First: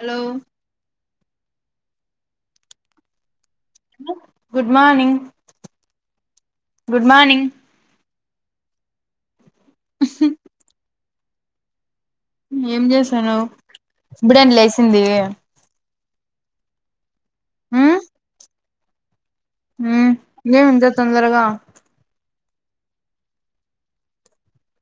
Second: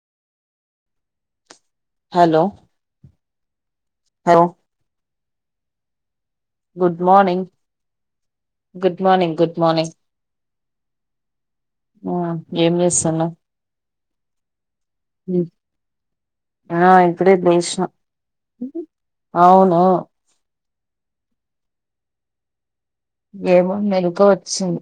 Hello hello hello good morning good morning good morning good morning ఆ ఏం చేసాను ఇప్పుడేన్ లేసింది. ఆ ఇప్పుడే లేస్నా ఊ ఏమింత తొందరగా ఏమో మెలుక వచ్చింది.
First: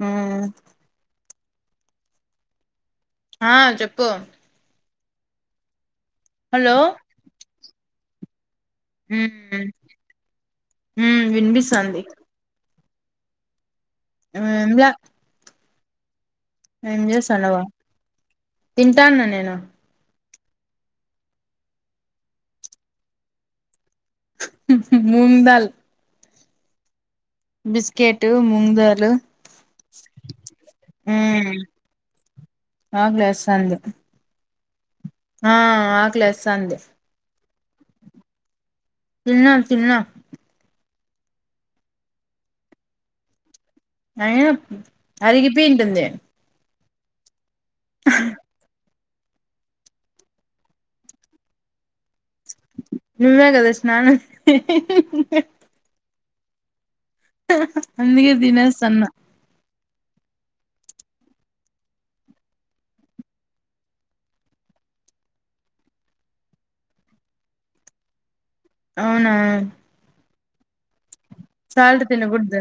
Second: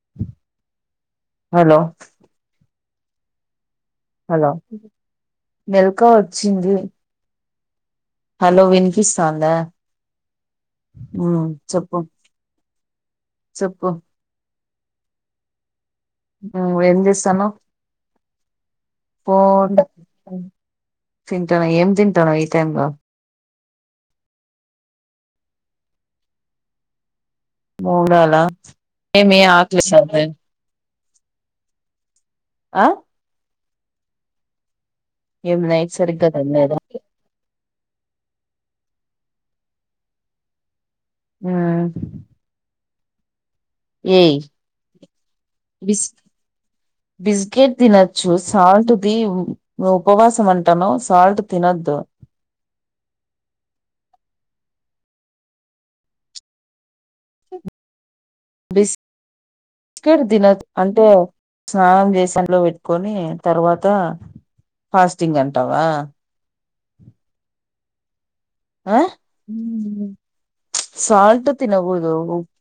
ఊ హలో ఆ చెప్ హలో హాలో అక్క హలో వచ్చింది. హలో ఉ వినీపిస్తందా ఊ చెప్పు వినిపిస్తుంది చెప్పు ఎంలే ఏం చేస్తున్నావ్ తింటాను పో నేను హు తింటన్నావ్ ఏం తింటన్నావ్ ఈ టైమ్ లో మూంగ్ డాల్ మూంగ్ డాల మూంగ్ దాల్ ఏమీ ఆకలేస్తాందా ఊ ఆ ఆకలేస్తాంది. ఆ ఏం నైట్ సరిగ్గా ఆకలేస్తాంది. తినలేదా తిన్న తిన్న ఆ అయినా అరిగిపోయింటుంది. బిస్ బిస్కెట్ తినచ్చు సాల్ట్ అది ఉపవాసం అంటన్నావ్ సాల్ట్ తినద్దు. నువ్వే కదా స్నానం [inaudible] అందుకే తినేస్తన్న. బిస్కెట్ తీన్ అంటే స్నానం చేసి పెట్టుకొని తర్వాత ఫాస్టింగ్ అంటావా ఆ అవునా ఊ సాల్ట్ సాల్ట్ తిన గుడ్దు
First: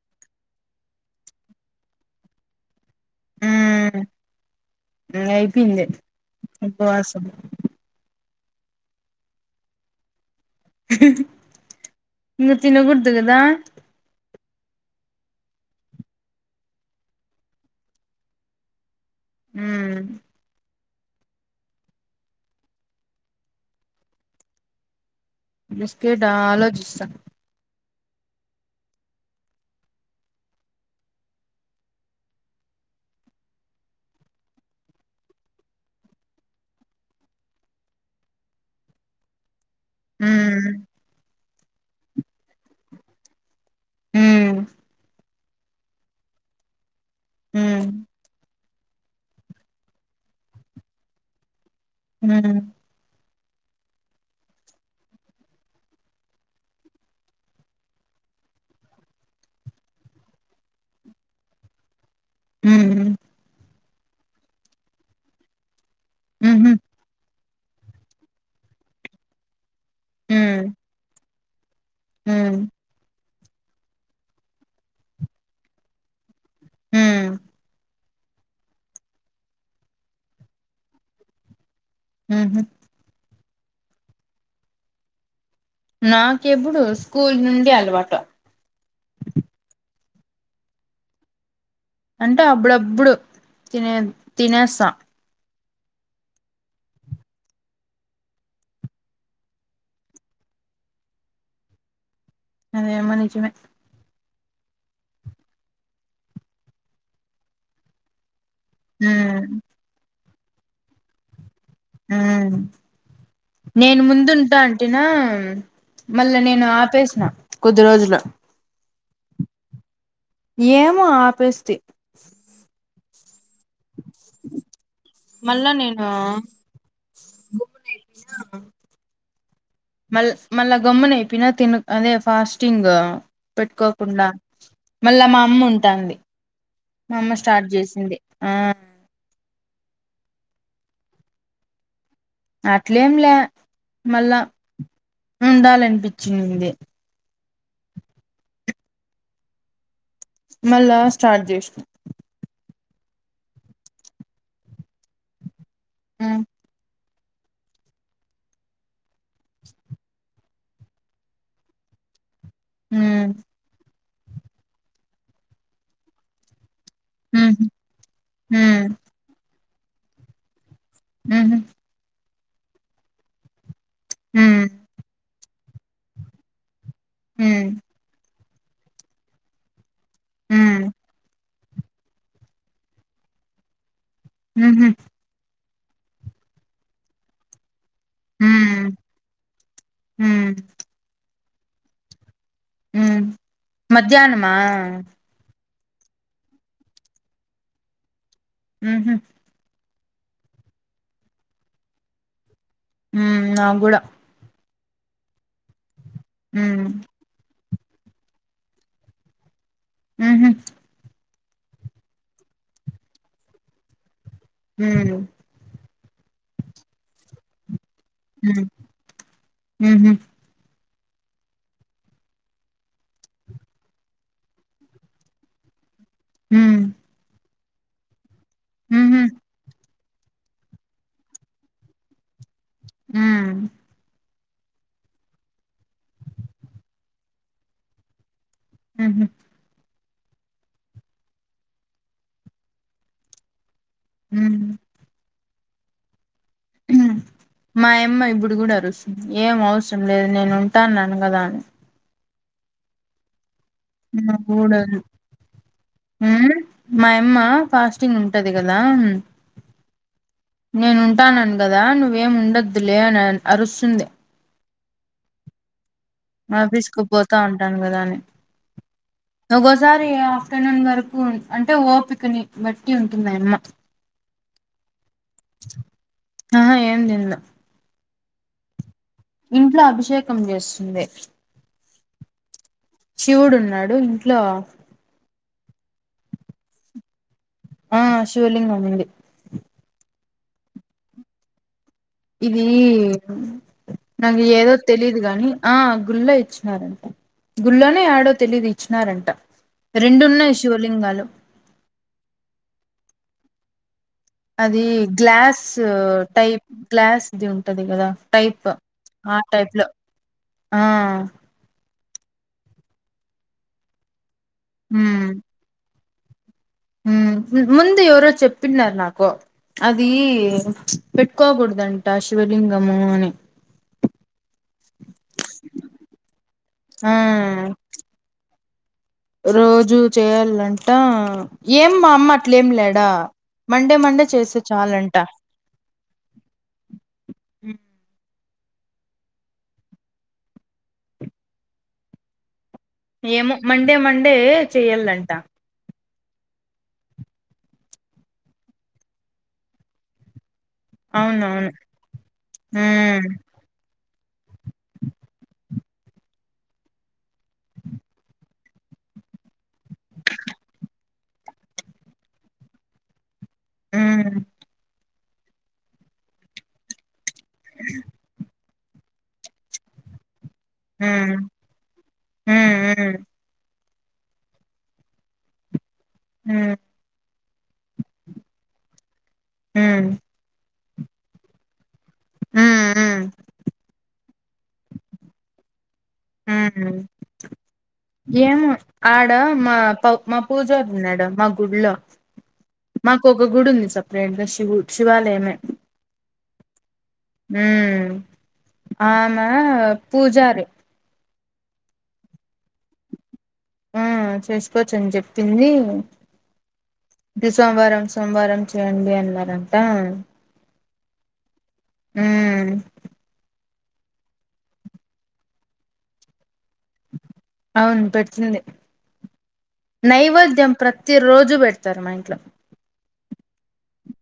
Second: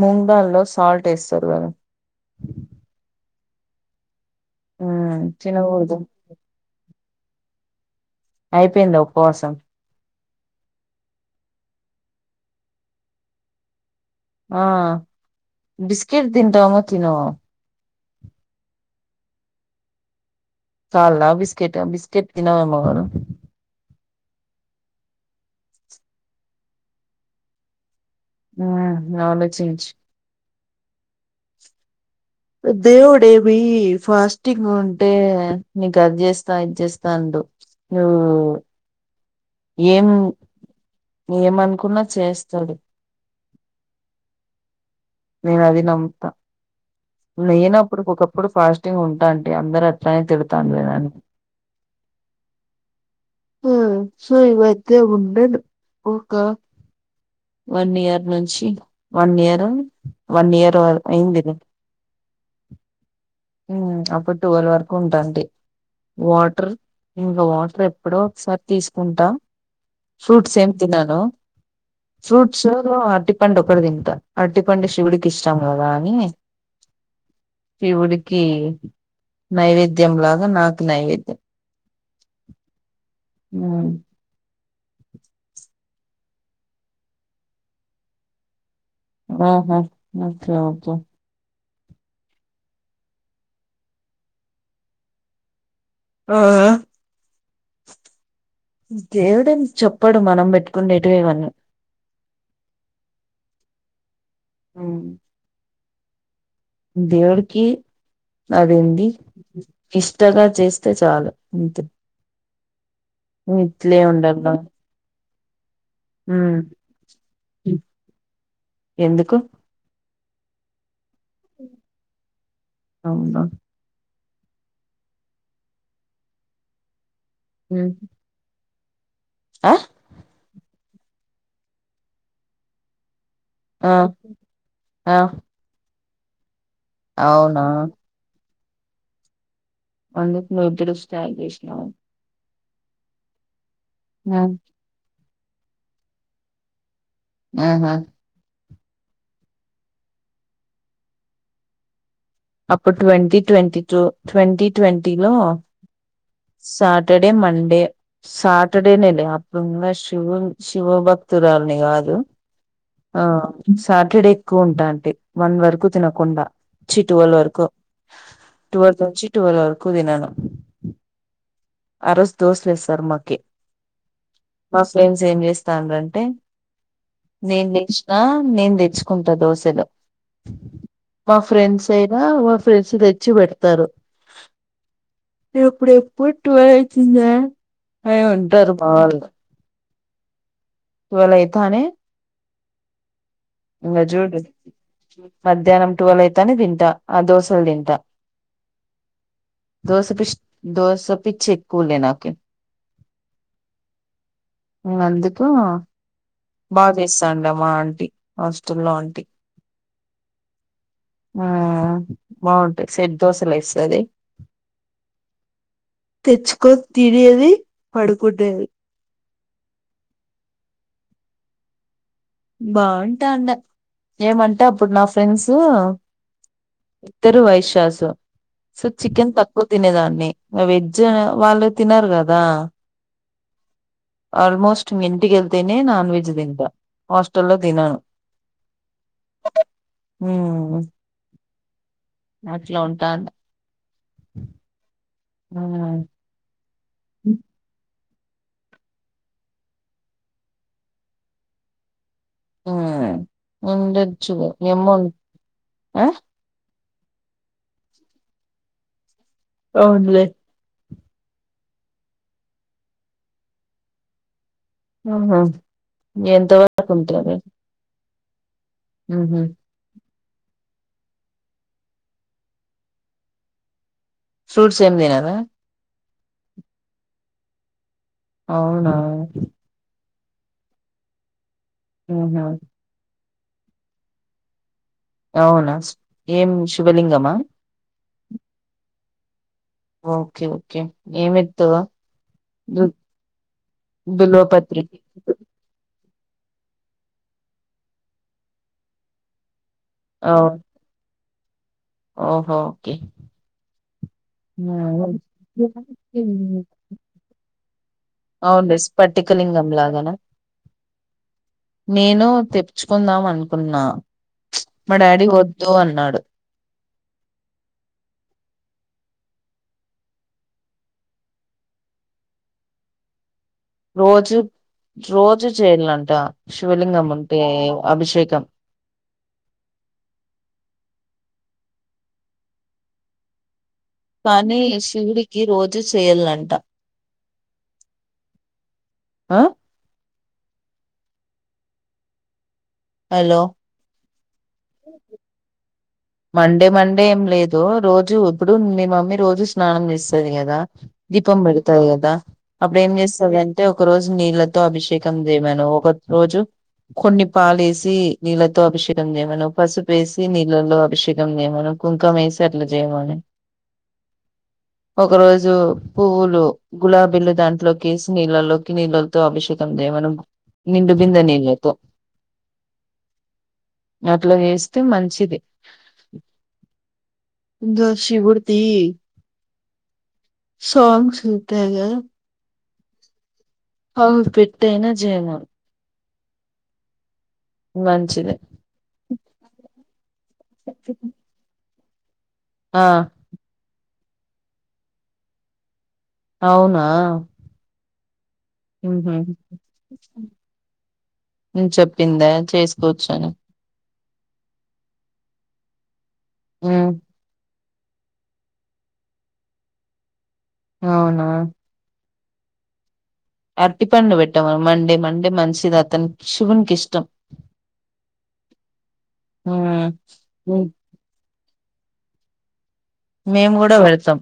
మూంగ్ డాల్లో సాల్ట్ వేస్ధారు కదా ఊ ఉమ్ ఇంగ అయిపోందే తినకూడదు ఉపవాసం అయిపోయిందా ఉప్పవాసం ఇంగ తినగుడుదు కదా ఆ బిస్కిట్ తింటావేమో తిను ఊ త్యాల్ల బిస్కెట్ బిస్కెట్ తినవేమో బిస్కెట్ ఆ ఆలోచిస్తా ఆ ఆలోచంచు దేవుడేవి ఫాస్టింగ్ ఉంటే నీకు అది చేస్తా ఇది చేస్తా అండు నువ్వు ఏం ఉమ్ ఏమనుకున్నా చేస్తాడు ఉమ్ నేను అది నమ్ముతా ఉమ్ నేనప్పుడు ఒకప్పుడు ఫాస్ట్ ఉంటా అంటి అందరు అట్లనే తిడతాండ్రి నన్ను మ్ సో ఇవైతే ఉండదు ఒక వన్ ఇయర్ నుంచి వన్ ఇయర్ వన్ ఇయర్ అయిందిలే ఉమ్ అప్పుడు టువెల్ వరకు ఉంటావుండి వాటర్ ఉహు ఇంకా వాట్ ఎప్పుడో ఒకసారి తీసుకుంటా ఫ్రూట్స్ ఉమ్ ఏం తినను ఉమ్ ఫ్రూట్స్ లో అటి [unintelligible] పండు ఒకటి తింటా అర్టి పండే శివుడికిష్టం కదా అని ఉమ్ శివుడికి నైవేద్యం లాగా నాకు నైవేద్యం ఊహూ హూ నాకెప్పుడు స్కూల్ నుండి అలవాటు ఆహా ఓకే ఓకే అంటే అప్పుడబ్బుడు తినే తినేస్తా ఆ దేవుడేం చెప్పడు మనం పెట్టుకునేటివే ఇవన్నీ అదేమో నిజమే అ [unintelligible] దేవుడికి అదేంది ఉమ్ [unintelligible] గ చేస్తే చాలు అంతే ఆ ఇట్లే నేను ఉండాల ముందుంటాంటినా మళ్ళా నేను ఆపేసిన కొద్ది రోజులు ఎందుకు ఏ [unintelligible] ఆపేస్తీ అవునా మళ్ళా నేను మ్ హూ ఆ మళ్ మళ్ళా గొమ్మునైపోయినా తిను అదే ఫాస్టింగ్ ఆ పెట్టుకోకుండా ఆ మళ్ళా మా అమ్మ ఉంటాంది మా అమ్మ అవునా స్టార్ట్ చేసింది ఆ అందుకు [unintelligible] ఇద్దరు స్టార్ట్ చేసినవ అట్లేం లే మళ్ళ ఉమ్, ఉండాలనిపించింది ఉహు మళ్ళా స్టార్ట్ జేస్నం అప్పు twenty twenty two twenty twenty లో ఉమ్ సాట్ టర్డే మండే సాటర్డేనే లే అప్పుడు ఇంగ శివున్ శివభక్తురాల్ని కాదు. ఆ సాటర్డే ఎక్కువ ఉంటాంటి వన్ వరకు తినకుండా చి టువల్ వరకు ఉమ్ ఉమ్ ట్వెల్త్ నుంచి టువల్ వరక్ క్కువ దినను మ్మ్ హ్మ్ ఆ రోజు దోశలేస్సార్ మాకి ఉమ్ మా ఫ్రెండ్స్ ఏం చేస్ తాండ్రి అంటే నేను ఉమ్ లేషిన నేను దెచ్చుకుంటా దోశలు మఫ్ ఫ్రెండ్స్ అయినా వాళ్ ఫ్రెండ్స్ తెచ్చి పెడ్తారు ఉమ్ ఉమ్ ఎప్పుడు ఎప్పుడ్ టువల్ అయితుందా అయ్ ఉంటరు మా వాళ్ళు మ్మ్ వాళ్లు ఐతానే మ్మ్ మధ్యాహ్నమా ధ్యానం టువల్ అయితానే తింటా ఆ దోశల్ తింటా మ్మ్ హ్మ్ దోసపిచ్ దోసపిచ్చి ఎక్కువలే నాకి హ్మ్ నాగ్గూడ అందుక్ మ్మ్ హా బా మ్మ్ జేస్సండాం ఓ ఆంటీ హాస్టల్లో ఆంటీ మ్మ్ హ్మ్ ఆ బాగుంటాయి సెట్ దోశలు ఎస్తది మ్మ్ తెచ్చుకో తినేది పడుకూడేది ఉహు బాగుంటా అన్న ఏమంటే అప్పుడు నా ఫ్రెండ్స్ మ్మ్ మ్హు ఇద్దరు వైశు దాసు సో మ్మ్ చికెన్ తక్కువ తినేదాన్ని వెజ్ వాళ్ళు తినారు కదా, ఊ ఆల్మోస్ట్ ఇంటికెళ్తనే నాన్ వెజ్ తింటా హాస్టల్లో తినను మ్హు ఉహు అట్లా ఉంటా హు ఆ హ మాయమ్మ ఇప్పుడు కూడ అరుస్తుంది ఏం అవసరం లేదు నేను ఉంటాను అన్నగదా అని, ఆ ఉండొచ్చు ఏమో కూడదు ఆ మాయి అమ్మ ఫాస్టింగ్ ఉంటది కదా, అవునులే నేను ఉంటానను కదా నువ్వేం ఉండద్దులే అని అరుస్తుంది ఉహు మా తీసుకుపోతా అటను కదా అని ఊహూ హగోసారి ఆఫ్టర్నూన్ వరకు అంటే ఓపికని బట్టి ఉంటుందిమాయమ్మ, ఫ్రూట్స్ ఏ తినదు ఆ ఆహ ఏం తినలే అవునా ఇంట్లో అభిషేక్ కం చేస్తుంది ఆహా శివుడు ఉన్నాడు ఇంట్లో అవునా ఏం శివలింగమా ఆ శివలింగం అండి ఓకే ఓకే ఏమి ఏమీతు ఇది నాకు ఏదో బిల్వపత్రి తిలియదు గాని ఆ గుళ్లా ఇచ్చినారంట గుళ్ళనే ఆడో తెలిదు ఇచ్చినారంట రెండు అవు ఉన్నాయి శివలింగాలు ఓహో ఓకే అది గ్లాస్ టైప్ గ్లాస్ది ఉంటుంది. ఏద టైప్ అవునులే ఆ స్పటికలింగం టైప్ లో లాగానా ఆ నేను తెచ్చుకుందాం అనుకున్నా. మా డాడీ ఉమ్ వద్దు అన్నాడు. ముందు ఎవరో చెప్పన్నారు నాకు అది పెట్టుకోకూడదంట. శివలింగము అని రోజు రోజు చేయాలంట శివలింగం ఆ ఉంటే అభిషేకం. రోజూ చేయాలంట ఏం మా అమ్మ అట్లేమి లేడా మండే మండే కానీ చేస్తే చాలంట శివుడికి రోజు చేయలంట. ఆ హలో ఏమో మండే మండే చెయ్యదంట మండే మండే ఏం లేదు, రోజు ఇప్పుడు మీ మమ్మీ రోజు స్నానం చేస్తుంది కదా. దీపం అవునవును పెడతారు కదా, అప్పుడు ఏం ఉమ్ చేస్తంది అంటే ఒక రోజు నీళ్ళతో అభిషేకం చేయమను, ఒక రోజు కొన్ని పాలెసి నీళ్ళతో అభిషేకం చేయమను, పసుపేసి నీళ్ళలో అభిషేకం చేయమను, కుంకుమ వేసి అట్లే చేయమను ఉ ఒక రోజు పువ్వులు గులాబీల దాంట్లోకేసి నీళ్ళలో నీళ్తో అభషేకం చేయమను నిండు బిందనీళ్లతో ఉమ్ ఉమ్ అట్లా వేస్తే మంచిది. ఉమ్ దో శివడుది ఉమ్ సోంగ్స్ ఉతగా ఉమ్ ఉమ్ [unintelligible] అయినా చేయన ఉమ్ మంచిది ఎమ్మో ఆడ మా పూజారి ఉన్నాడా మా గుడ్లో ఆ మాకు ఒక గుడి ఉంది సప్ రెండు శివు శివాలయమే అవునా ఉమ్ అ ఉహు ఆయనా పూజారీ నేను చెప్పిందా చేసుకోచ్చాను ఆ చేసుకోవచ్చని చెప్పింది హ్మ్ తి సోమవారం సోమవారం చెయండి అన్నారంటా అవునా ఉమ్ అరటిపండు పెట్టవా మండే మండే మంచిదతని శివున్ అవును పెడుతుంది ఉమ్ ఉమ్, నైవేద్యం ప్రత్తిరోజ్ జు బెడతరు మా ఇంట్లొ మేము కూడా వెళ్తాం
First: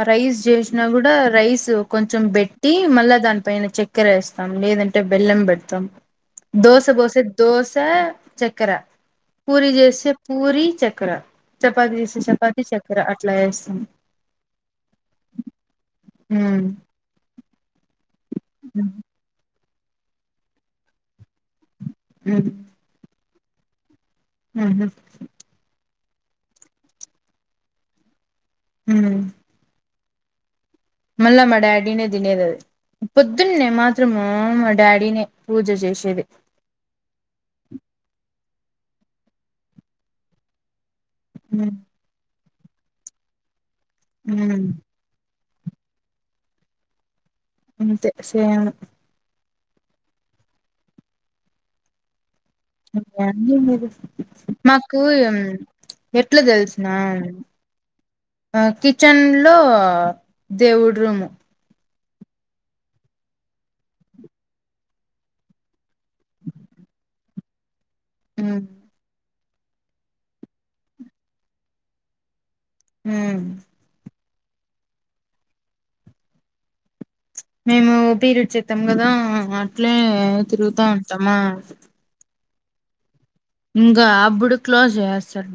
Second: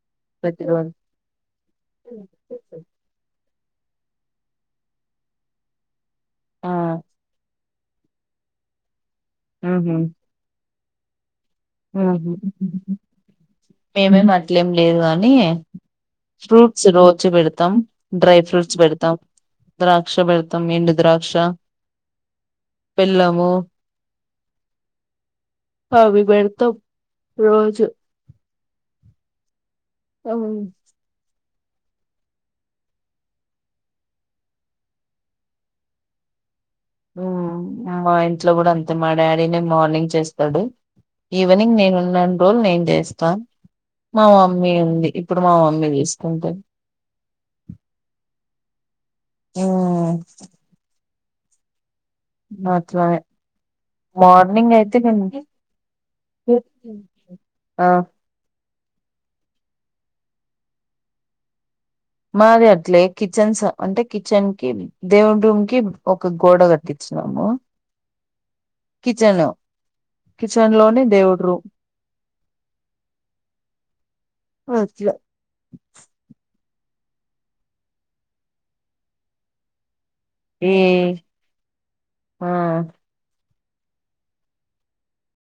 అ రైస్ జేష్నా గుడా రైస్ కొంచెం బెట్టి మళ్ళా దాన్ పైన చక్కెరేస్తాం లేదంటె బెల్లంబెడతం ఆ దోస బోసి దోసా చెక్కెర పూరి ఉహు చేస్తే పూరి చ క్కర చపాతి ఆహా. చెస్తే చపాతి చక్కెర అట్లా ఎస్తం ఏం లేదు గానీ ఉమ్ ఫ్రూట్స్ రోజు బెడు తం డ్రై ఫ్రూట్స్ ఉమ్ బెడతాం ద్రాక్ష బెడతం ఎండు ద్రాక్ష అ లవ్వు ఉహు హావి బెడ్ త్తొం రోజు ఉమ్ అవును అల్ల మా డాడీనే తినేదది పొద్దున్నే మాత్రము మా డాడీనే పూజ చేసేది ఉమ్ మా ఇంట్లో గూడంతె మా డాడీనే మార్నింగ్ చేస్తడు ఉమ్ ఈవెనింగ్ నేనున్నను రోజ్ నేన్ చేస్తా మా ఉమ్ మమ్మీ ఉంది. ఇప్పుడు మా మమ్మీ తీసుకుంటుంది. అంతే సేమ్ ఆ అట్లనే మార్నింగ్ అయితే మాకు నేను- ఎట్లా తెలుసిన ఆ కిటికీ కిచెన్లో దేవునిరూము మాది అట్లే కిచెన్, అంటే కిచెన్ కి, దేవుని రూమ్ కి ఓక గోడ కట్టిచ్చు [unintelligible] ఉమ్ కిచెన్ లో కిచెన్ లోని దేవుడు్రూమ్ హ అట్ల మేము ఓ పీరియడ్ ఐతం కదా అట్లే ఏ తిరుగుతా ఉంటామా ఆ ఇంకా అప్పుడు క్లోజ్ చేసేతారు